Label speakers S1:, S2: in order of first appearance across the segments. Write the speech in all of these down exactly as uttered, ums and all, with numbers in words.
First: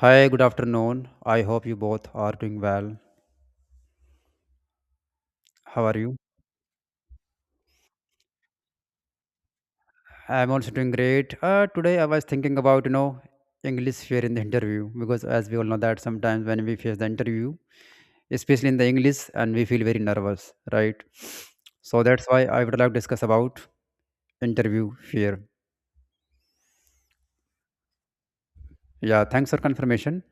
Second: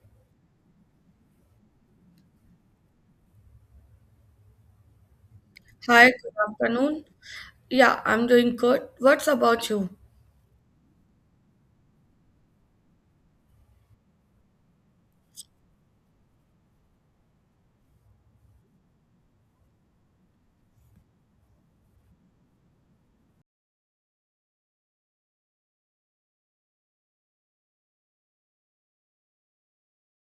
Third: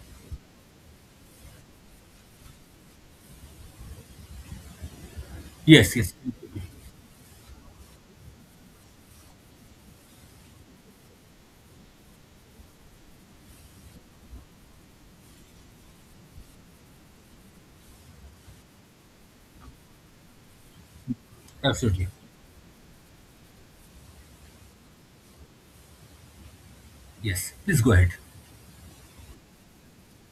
S1: Hi, good afternoon. I hope you both are doing well. How
S2: Yes,
S1: are
S3: Hi,
S2: yes,
S1: you?
S3: good afternoon. Yeah, I'm doing good. What's about you?
S1: I'm also doing great. Uh, today I was thinking about, you know, English fear in the interview because as we all know that sometimes when we face the interview, especially in the English, and we feel very nervous, right? So
S2: absolutely.
S1: that's why I would like to discuss about interview fear.
S2: Yes, please go ahead.
S1: Yeah, thanks for confirmation.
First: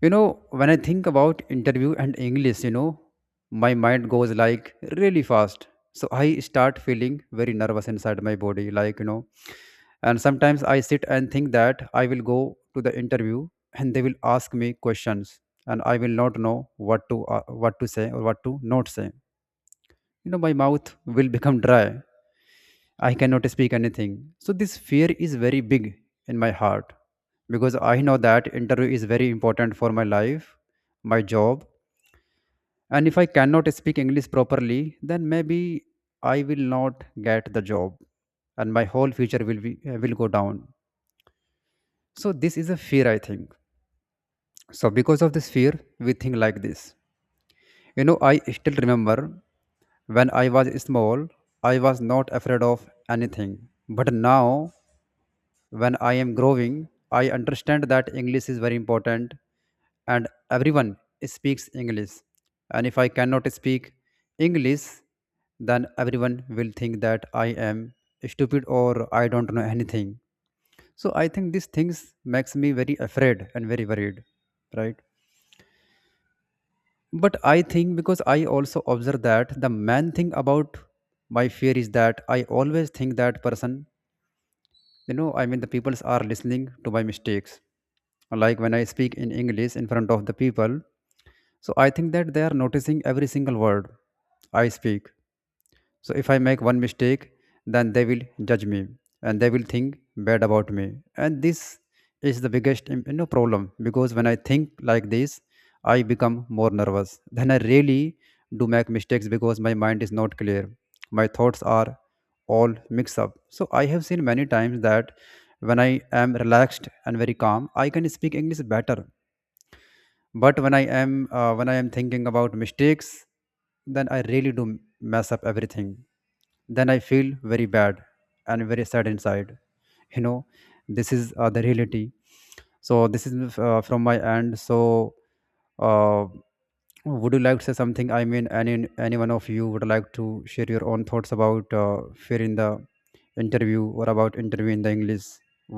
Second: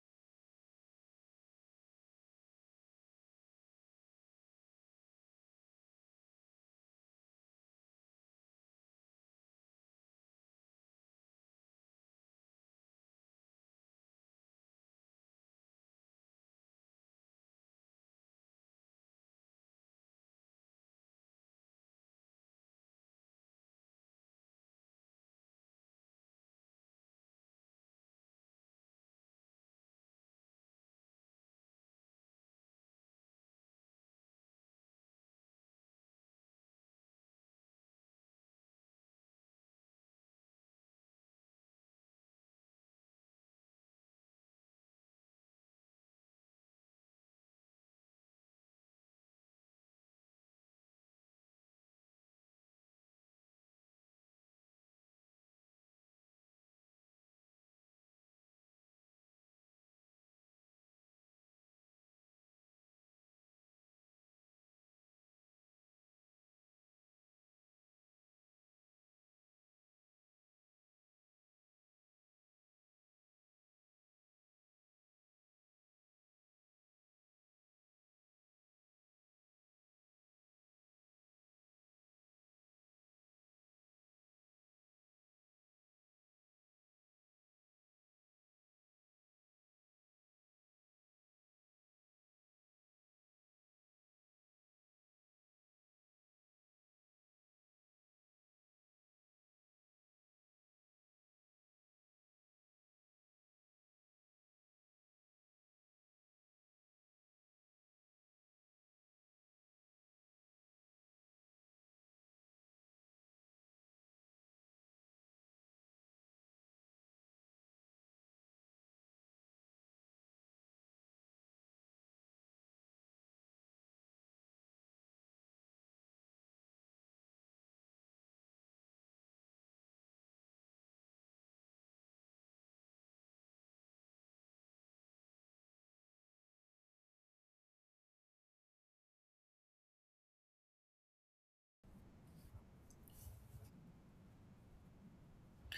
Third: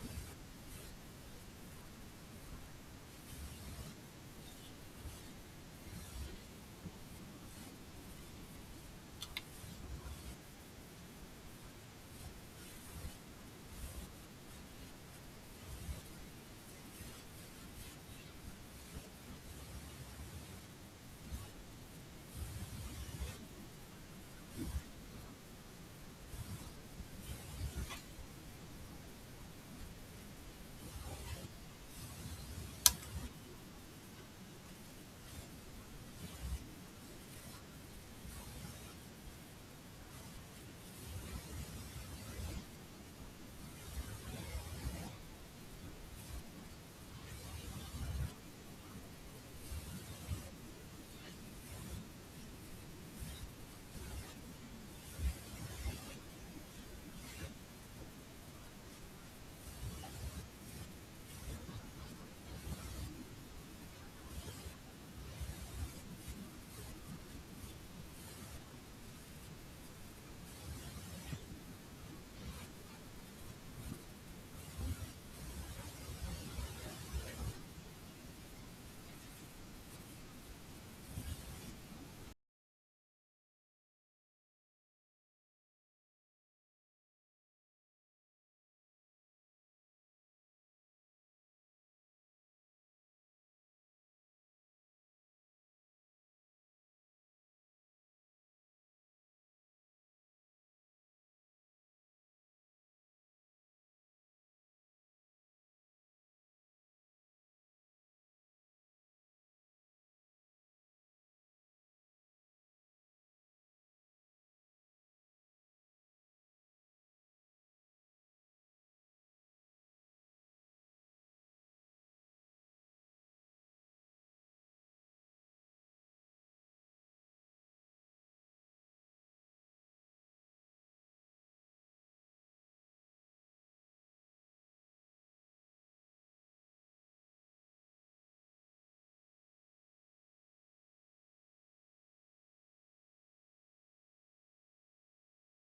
S1: You know, when I think about interview and English, you know, my mind goes like really fast. So I start feeling very nervous inside my body, like, you know, and sometimes I sit and think that I will go to the interview and they will ask me questions and I will not know what to uh, what to say or what to not say. You know, my mouth will become dry. I cannot speak anything. So this fear is very big in my heart because I know that interview is very important for my life, my job. And if I cannot speak English properly, then maybe I will not get the job and my whole future will be uh, will go down. So this is a fear, I think. So because of this fear, we think like this. You know, I still remember when I was small, I was not afraid of anything. But now, when I am growing, I understand that English is very important and everyone speaks English. And if I cannot speak English, then everyone will think that I am stupid or I don't know anything. So I think these things makes me very afraid and very worried, right? But I think because I also observe that the main thing about my fear is that I always think that person, you know, I mean, the peoples are listening to my mistakes. Like when I speak in English in front of the people, so I think that they are noticing every single word I speak. So if I make one mistake, then they will judge me and they will think bad about me. And this is the biggest im- you know, problem because when I think like this, I become more nervous. Then I really do make mistakes because my mind is not clear. My thoughts are all mixed up. So I have seen many times that when I am relaxed and very calm, I can speak English better, but when I am uh, when I am thinking about mistakes, then I really do mess up everything. Then I feel very bad and very sad inside, you know. This is uh, the reality. So this is, uh, from my end. So uh, would you like to say something? I mean, any any one of you would like to share your own thoughts about uh, fear in the interview or about interview in the English?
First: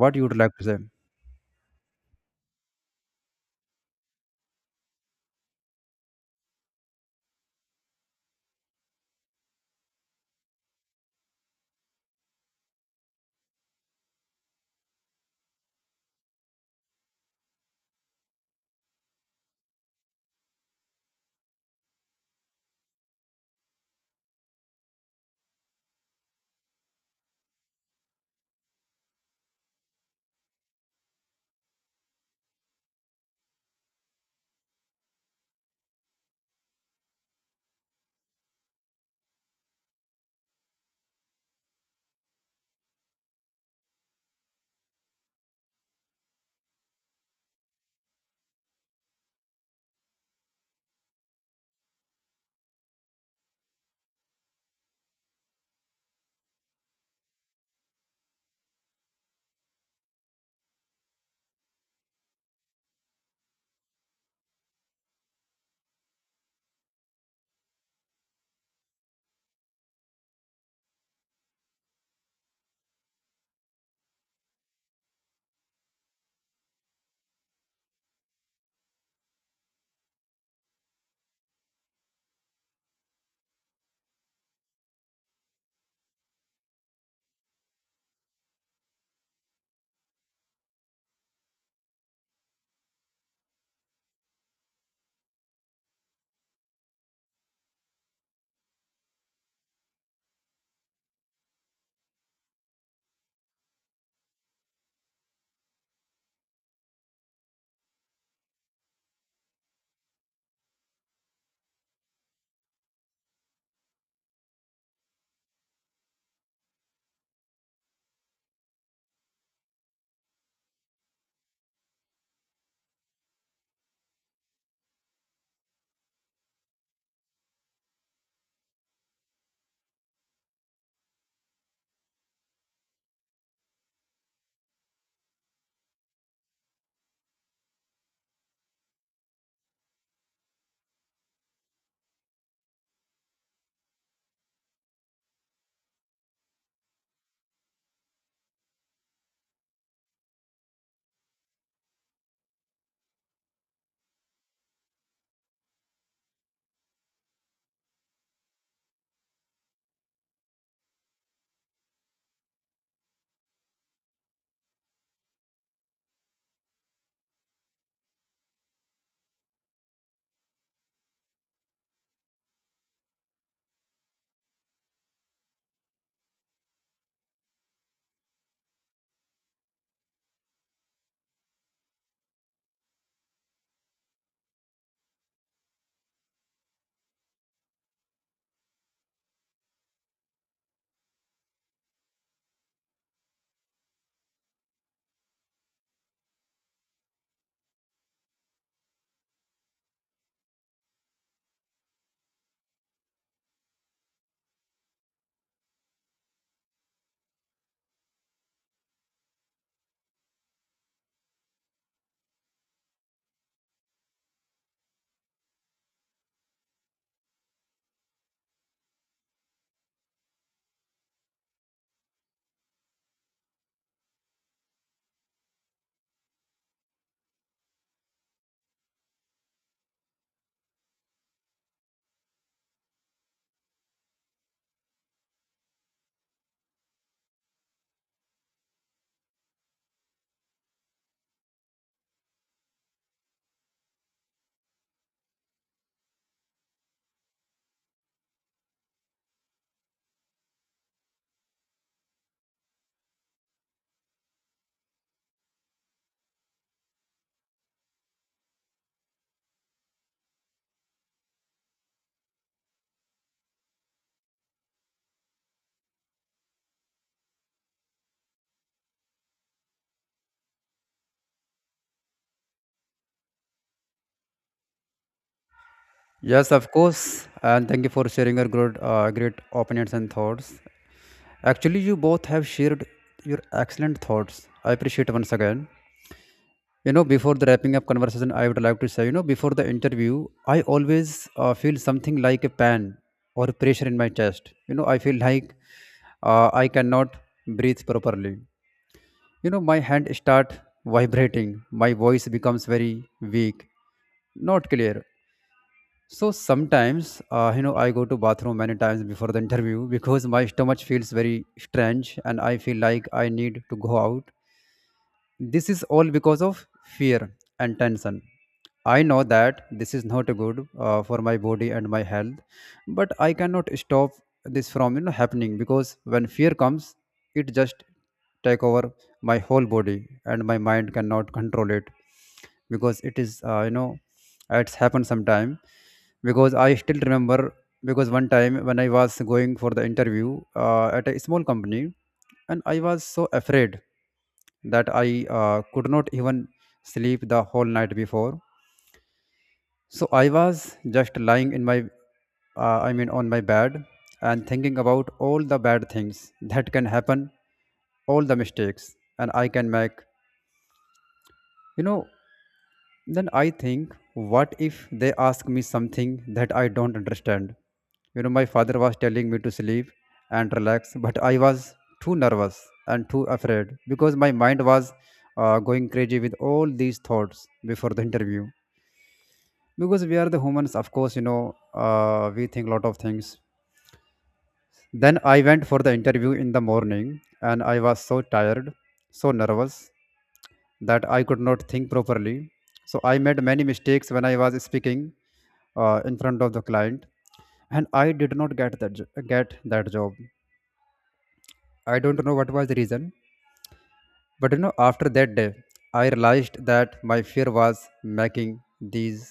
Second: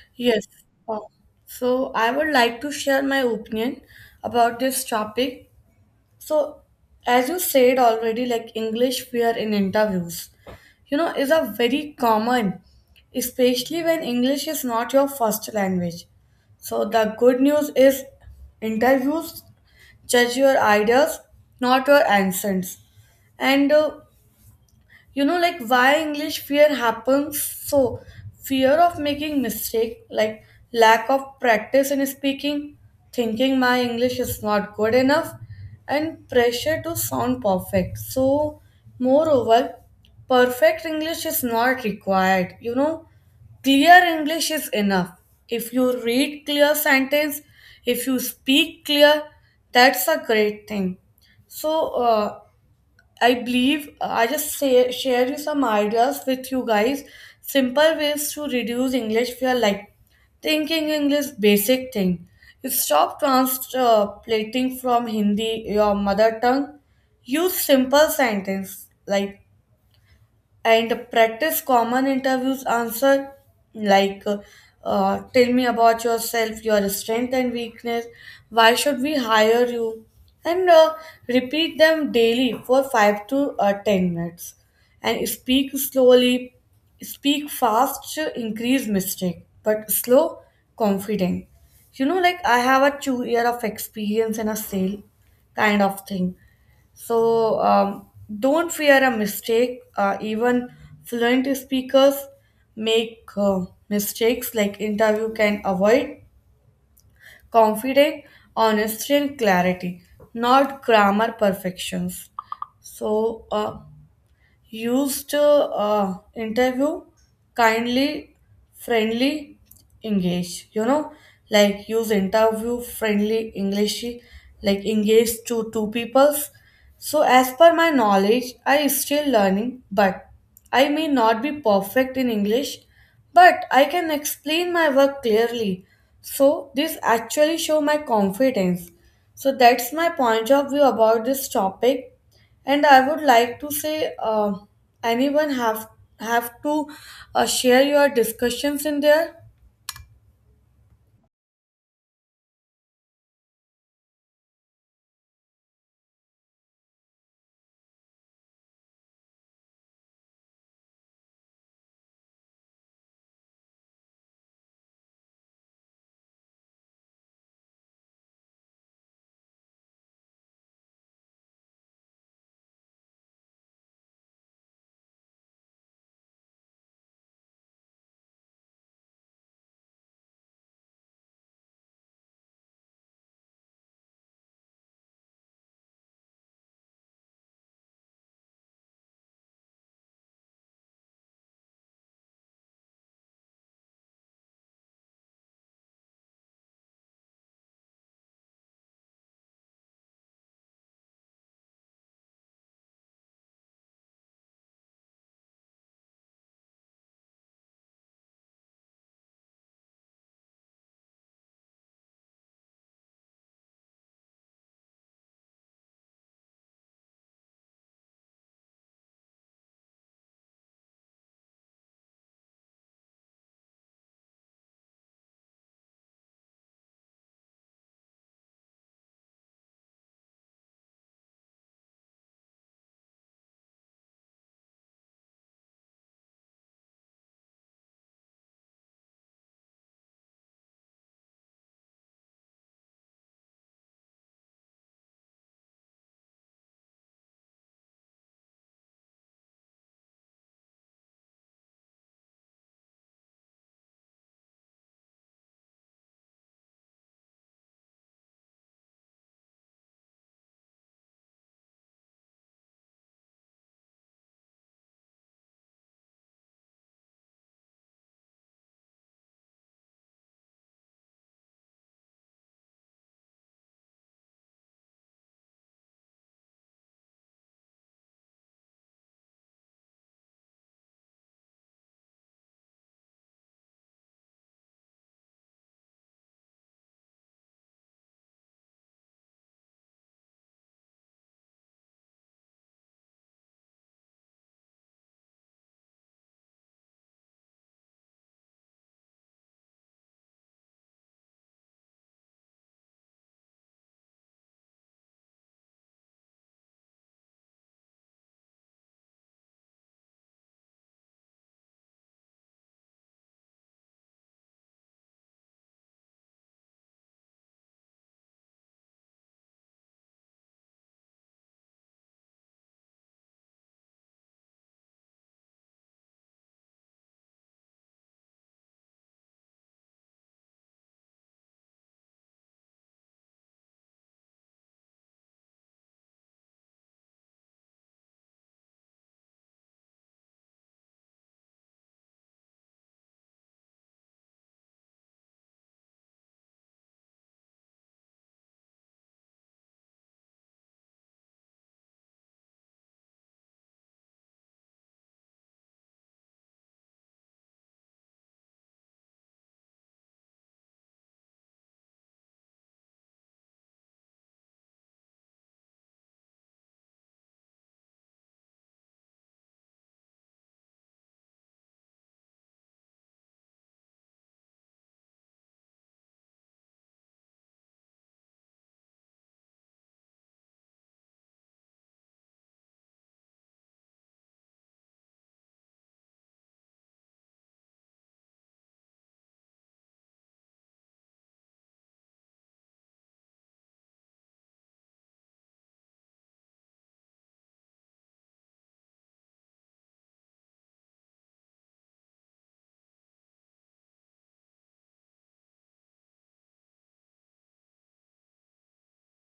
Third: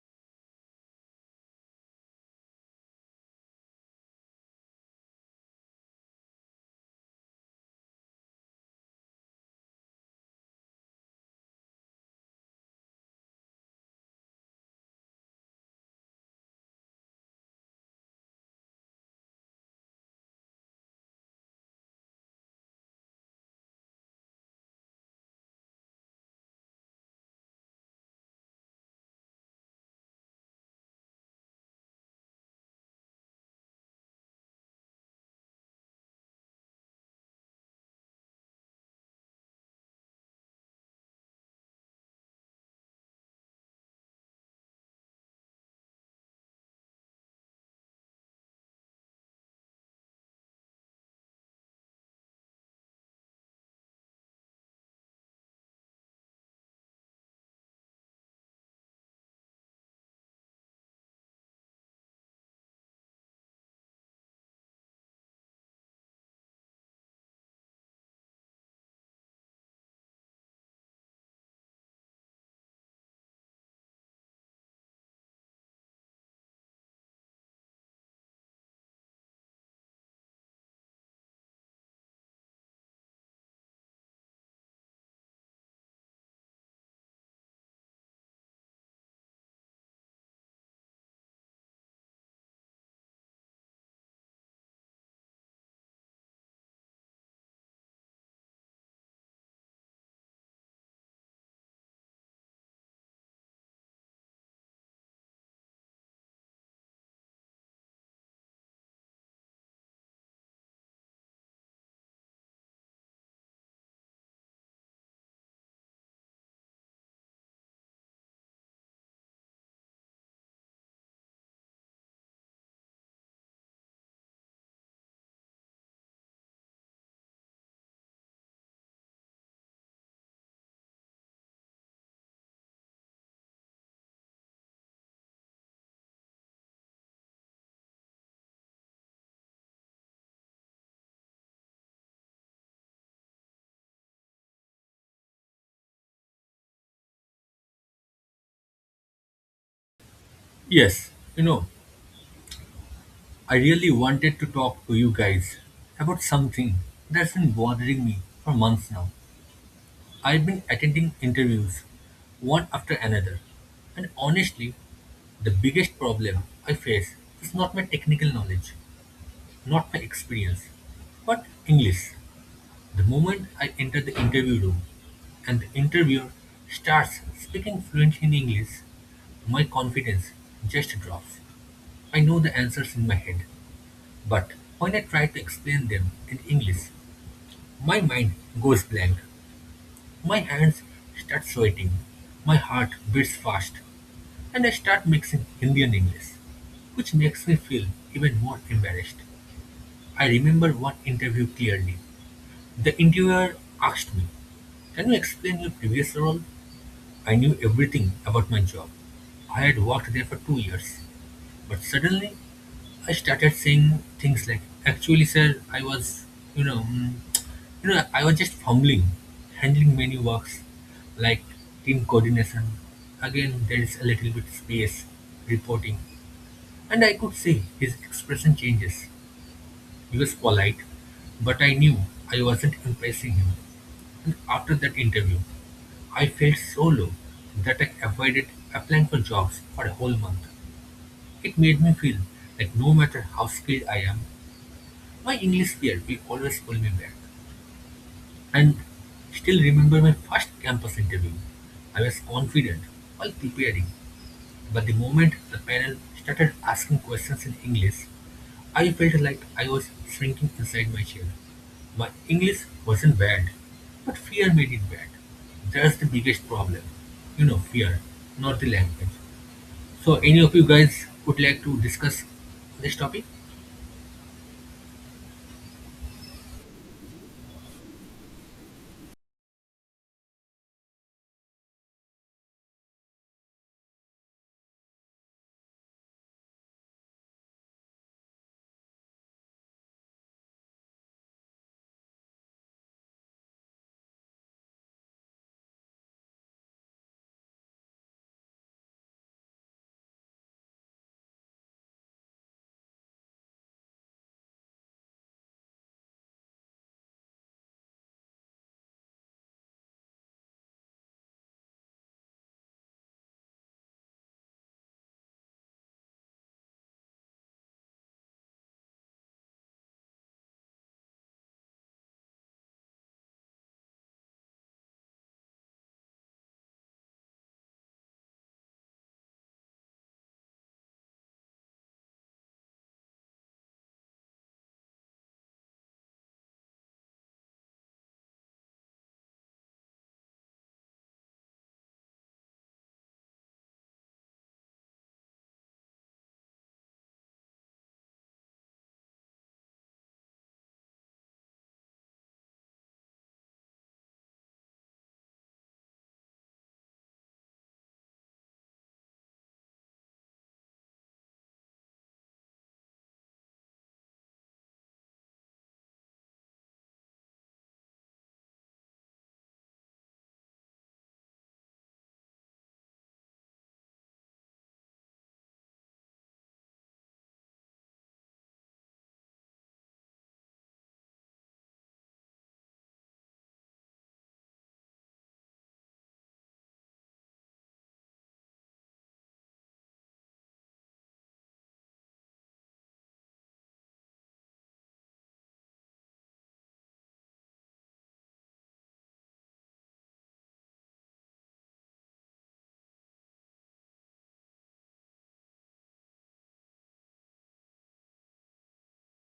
S1: What you would
S3: Yes.
S1: like to say?
S3: Uh, So, I would like to share my opinion about this topic. So, as you said already, like English fear in interviews, you know, is a very common, especially when English is not your first language. So, the good news is interviews judge your ideas, not your answers. And uh, you know, like why english fear happens? So fear of making mistake, like lack of practice in speaking, thinking my english is not good enough, and pressure to sound perfect. So moreover, perfect english is not required, you know, clear english is enough. If you read clear sentence, if you speak clear, that's a great thing. So uh, I believe uh, I just say, share you some ideas with you guys. Simple ways to reduce English fear, like thinking English basic thing. You stop translating from Hindi, your mother tongue. Use simple sentence like and practice common interviews answer, like uh, tell me about yourself, your strength and weakness, why should we hire you, and uh, repeat them daily for five to uh, ten minutes and speak slowly. Speak fast increase mistake, but slow confident. You know, like I have a two year of experience in a sale kind of thing. So um, don't fear a mistake. Uh, even fluent speakers make uh, mistakes. Like interview can avoid confident, honesty, and clarity, not grammar perfections. So uh, used uh, interview kindly, friendly, engage, you know, like use interview friendly english, like engage to two peoples. So as per my knowledge, I still learning, but I may not be perfect in english, but I can explain my work clearly. So this actually show my confidence. So that's my point of view about this topic. And I would like to say, uh, anyone have have to uh, share your discussions in there.
S2: Yes, you know, I really wanted to talk to you guys about something that's been bothering me for months now. I've been attending interviews, one after another, and honestly, the biggest problem I face is not my technical knowledge, not my experience, but English. The moment I enter the interview room and the interviewer starts speaking fluently in English, my confidence just drops. I know the answers in my head, but when I try to explain them in English, my mind goes blank. My hands start sweating, my heart beats fast, and I start mixing Hindi and English which makes me feel even more embarrassed. I remember one interview clearly. The interviewer asked me, "Can you explain your previous role? I knew everything about my job. I had worked there for two years. But suddenly, I started saying things like, actually, sir, I was, you know, mm, you know, I was just fumbling, handling many works like team coordination. Again, there is a little bit space, reporting. And I could see his expression changes. He was polite, but I knew I wasn't impressing him. And after that interview, I felt so low that I avoided applying for jobs for a whole month. It made me feel like no matter how skilled I am, my English peer will always pull me back. And still remember my first campus interview. I was confident while preparing, but the moment the panel started asking questions in English, I felt like I was shrinking inside my chair. My English wasn't bad, but fear made it bad. That's the biggest problem. You know, fear, not the language. So, any of you guys would like to discuss this topic?
S1: Yes, of course. And thank you for sharing your great uh, great opinions and thoughts. Actually, you both have shared your excellent thoughts. I appreciate once again. You know, before the wrapping up conversation, I would like to say, you know, before the interview, I always uh, feel something like a pain or pressure in my chest. You know, I feel like uh, I cannot breathe properly. You know, my hand start vibrating. My voice becomes very weak, not clear. So sometimes, uh, you know, I go to bathroom many times before the interview because my stomach feels very strange and I feel like I need to go out. This is all because of fear and tension. I know that this is not good uh, for my body and my health, but I cannot stop this from, you know, happening because when fear comes, it just take over my whole body and my mind cannot control it because it is, uh, you know, it's happened sometime because I still remember, because one time when I was going for the interview uh, at a small company and I was so afraid that I uh, could not even sleep the whole night before. So I was just lying in my, uh, I mean, on my bed and thinking about all the bad things that can happen, all the mistakes, and I can make. You know, then I think, what if they ask me something that I don't understand? You know, my father was telling me to sleep and relax, but I was too nervous and too afraid because my mind was uh, going crazy with all these thoughts before the interview. Because we are the humans, of course, you know, uh, we think a lot of things. Then I went for the interview in the morning and I was so tired, so nervous, that I could not think properly. So I made many mistakes when I was speaking uh, in front of the client and I did not get that jo- get that job. I don't know what was the reason, but you know, after that day, I realized that my fear was making these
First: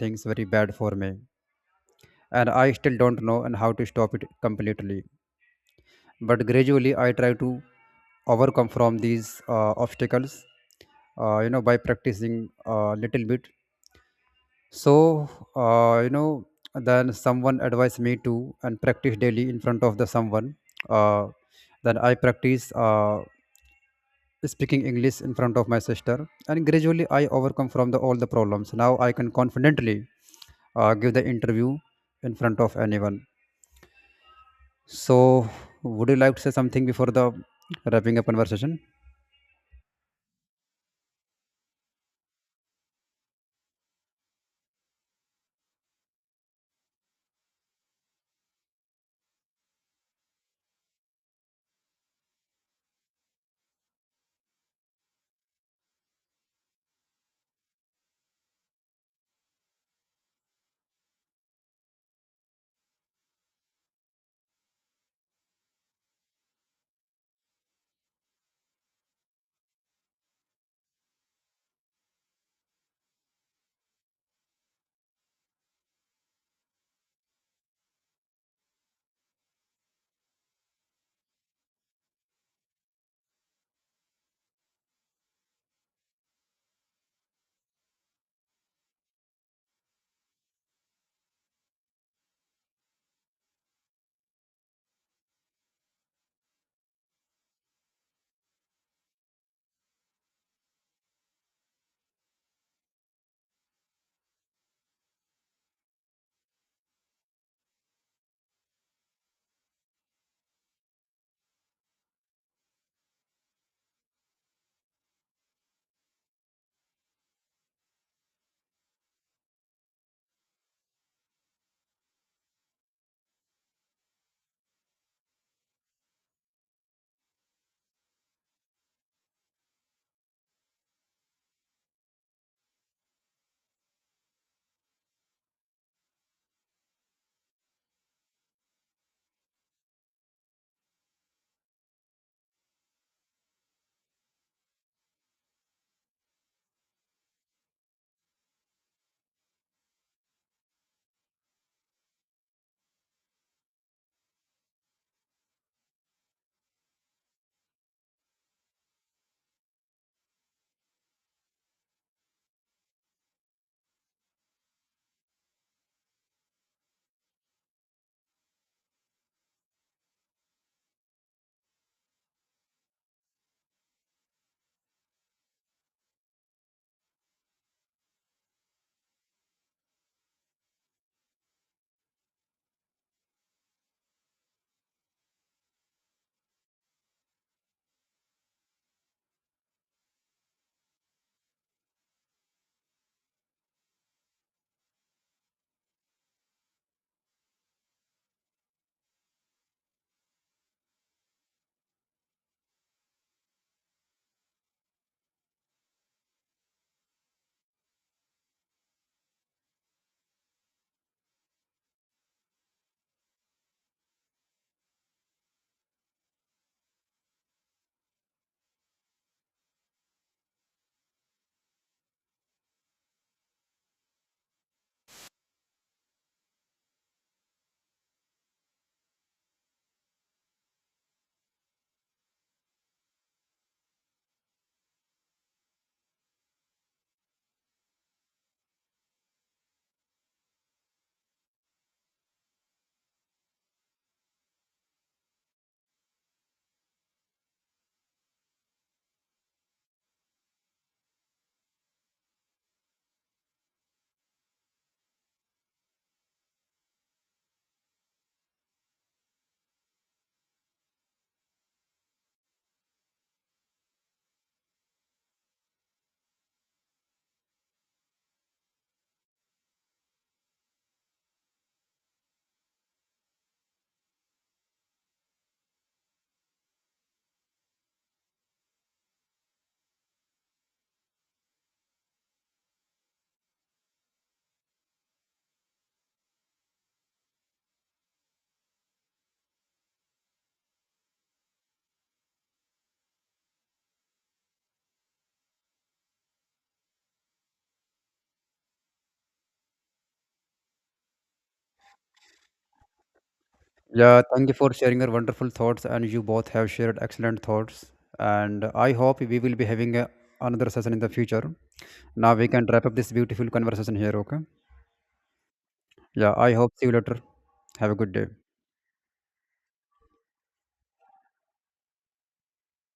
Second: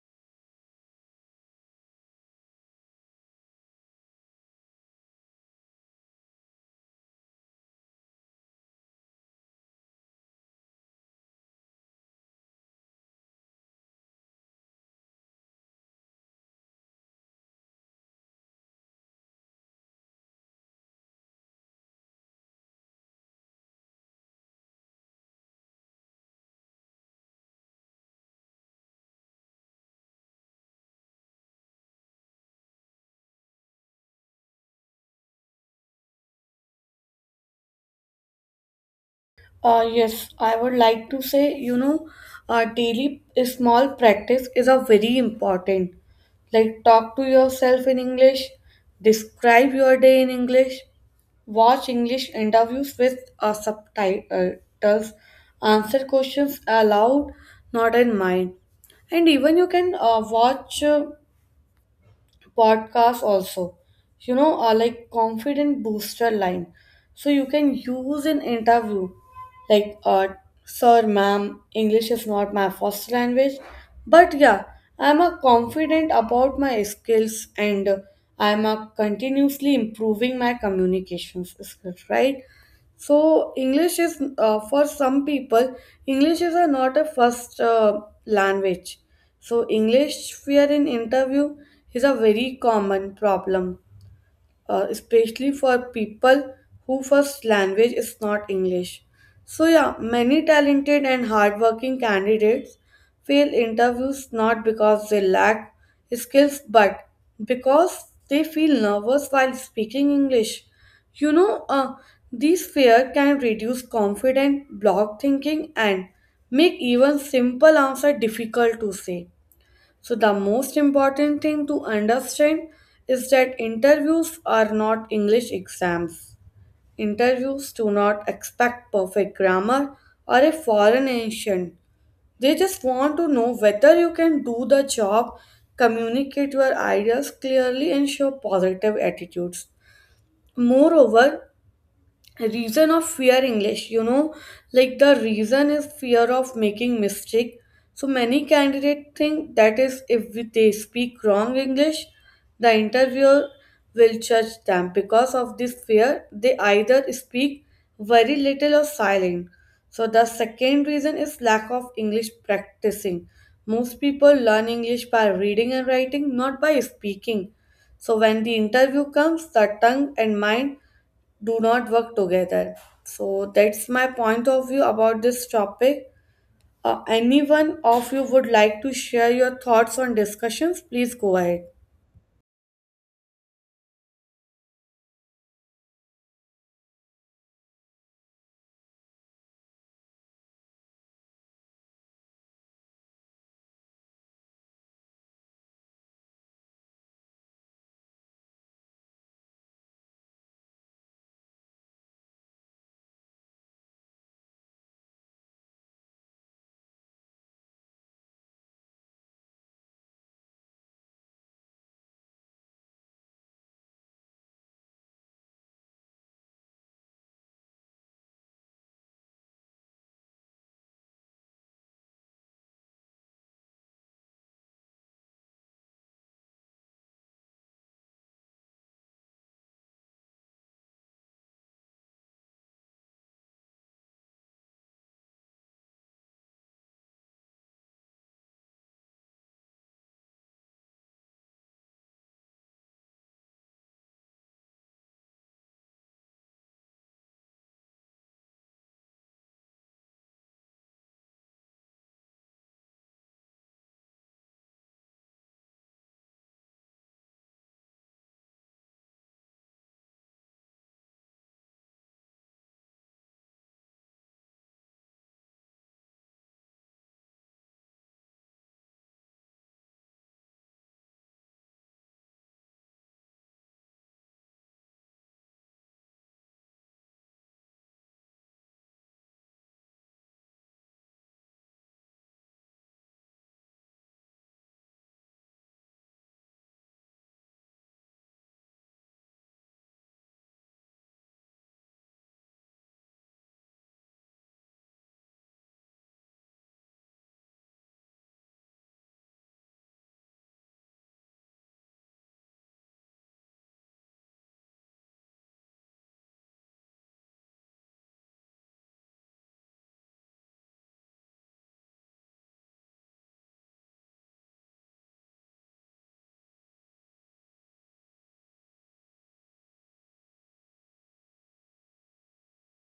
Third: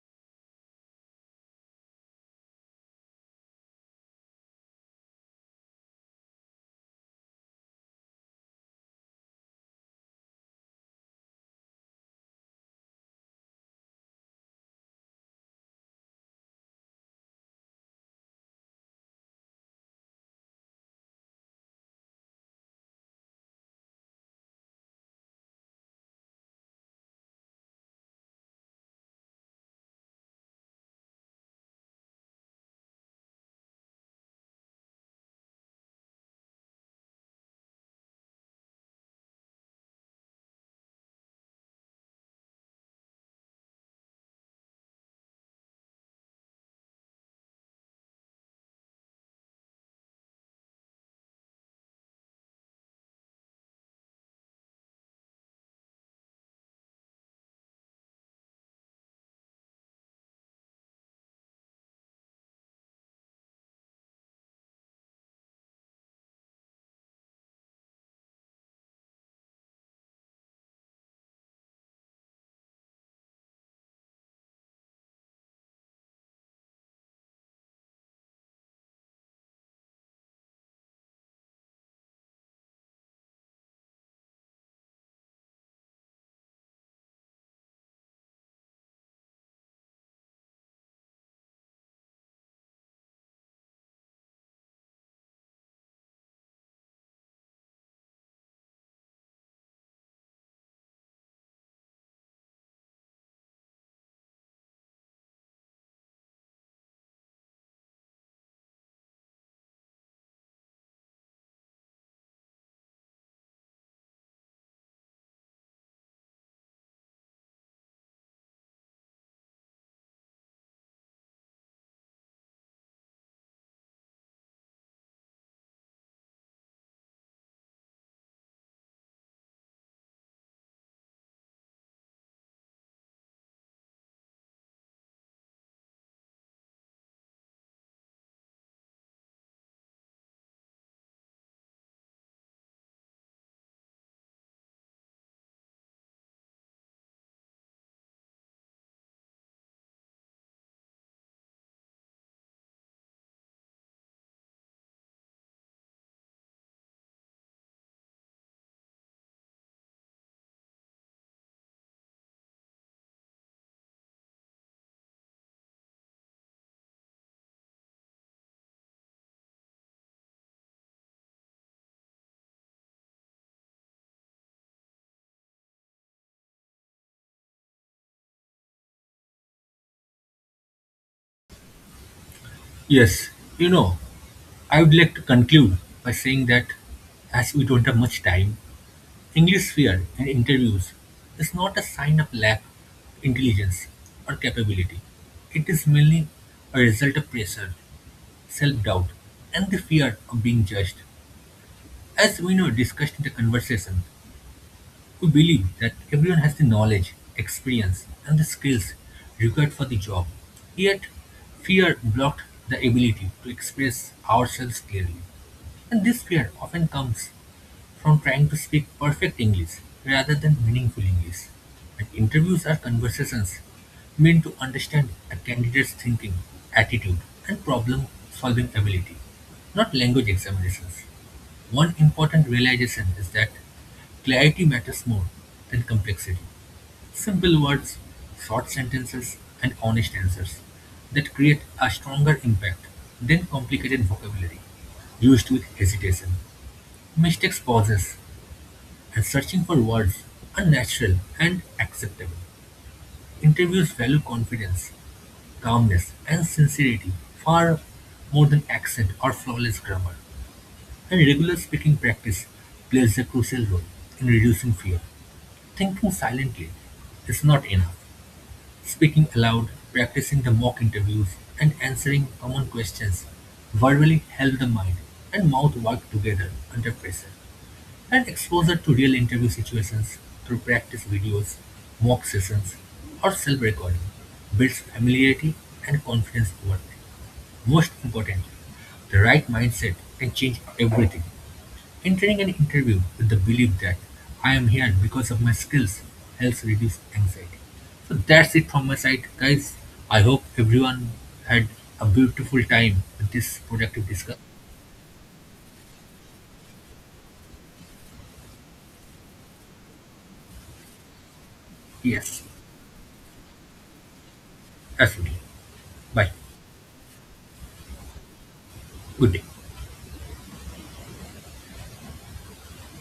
S1: things very bad for me. And I still don't know and how to stop it completely, but gradually I try to overcome from these uh, obstacles, uh, you know, by practicing a little bit. So uh, you know, then someone advised me to and practice daily in front of the someone. Uh, then i practice uh, speaking English in front of my sister and gradually I overcome from the all the problems. Now I can confidently uh, give the interview in front of anyone. So would you like to say something before the wrapping up conversation?
S3: Uh, yes, I would like to say, you know, uh, daily small practice is a very important. Like talk to yourself in English, describe your day in English, watch English interviews with uh, subtitles, answer questions aloud, not in mind. And even you can uh, watch. Uh, Podcasts also, you know, are like confident booster line, so you can use an interview like uh, sir ma'am, english is not my first language, but yeah, I'm a confident about my skills and I'm a continuously improving my communications skills, right? So English is, uh, for some people, English is a not a first uh, language. So English fear in interview is a very common problem, uh, especially for people who first language is not English. So yeah, many talented and hardworking candidates fail interviews not because they lack skills, but because they feel nervous while speaking English. You know, uh, these fear can reduce confidence, block thinking, and make even simple answer difficult to say. So, the most important thing to understand is that interviews are not English exams. Interviews do not expect perfect grammar or a foreign accent. They just want to know whether you can do the job, communicate your ideas clearly, and show positive attitudes. Moreover, reason of fear english, you know, like the reason is fear of making mistake. So many candidates think that is if we- they speak wrong english, the interviewer will judge them. Because of this fear, they either speak very little or silent. So the second reason is lack of english practicing. Most people learn english by reading and writing, not by speaking. So when the interview comes, the tongue and mind do not work together. So that's my point of view about this topic. Uh, anyone of you would like to share your thoughts on discussions? Please go ahead.
S2: Yes, you know, I would like to conclude by saying that as we don't have much time, English fear in interviews is not a sign of lack of intelligence or capability. It is mainly a result of pressure, self doubt, and the fear of being judged, as we know discussed in the conversation. We believe that everyone has the knowledge, experience, and the skills required for the job. Yet, fear blocked the ability to express ourselves clearly. And this fear often comes from trying to speak perfect English rather than meaningful English. And interviews are conversations meant to understand a candidate's thinking, attitude, and problem solving ability, not language examinations. One important realization is that clarity matters more than complexity. Simple words, short sentences, and honest answers that create a stronger impact than complicated vocabulary used with hesitation, mistakes, pauses, and searching for words are natural and acceptable. Interviews value confidence, calmness, and sincerity far more than accent or flawless grammar. And regular speaking practice plays a crucial role in reducing fear. Thinking silently is not enough. Speaking aloud, practicing the mock interviews, and answering common questions verbally help the mind and mouth work together under pressure. And exposure to real interview situations through practice videos, mock sessions, or self recording builds familiarity and confidence over time. Most importantly, the right mindset can change everything. Entering an interview with the belief that I am here because of my skills helps reduce anxiety. So that's it from my side, guys. I hope everyone had a beautiful time with this productive
S1: Yeah,
S2: discussion.
S1: thank you for sharing your wonderful thoughts, and you both have shared excellent thoughts. And I hope we will be having a, another session in the future. Now
S2: Yes,
S1: we can wrap up this beautiful conversation here, okay?
S2: absolutely. Bye.
S1: Yeah, I hope see you later. Have a good day.
S2: Good day.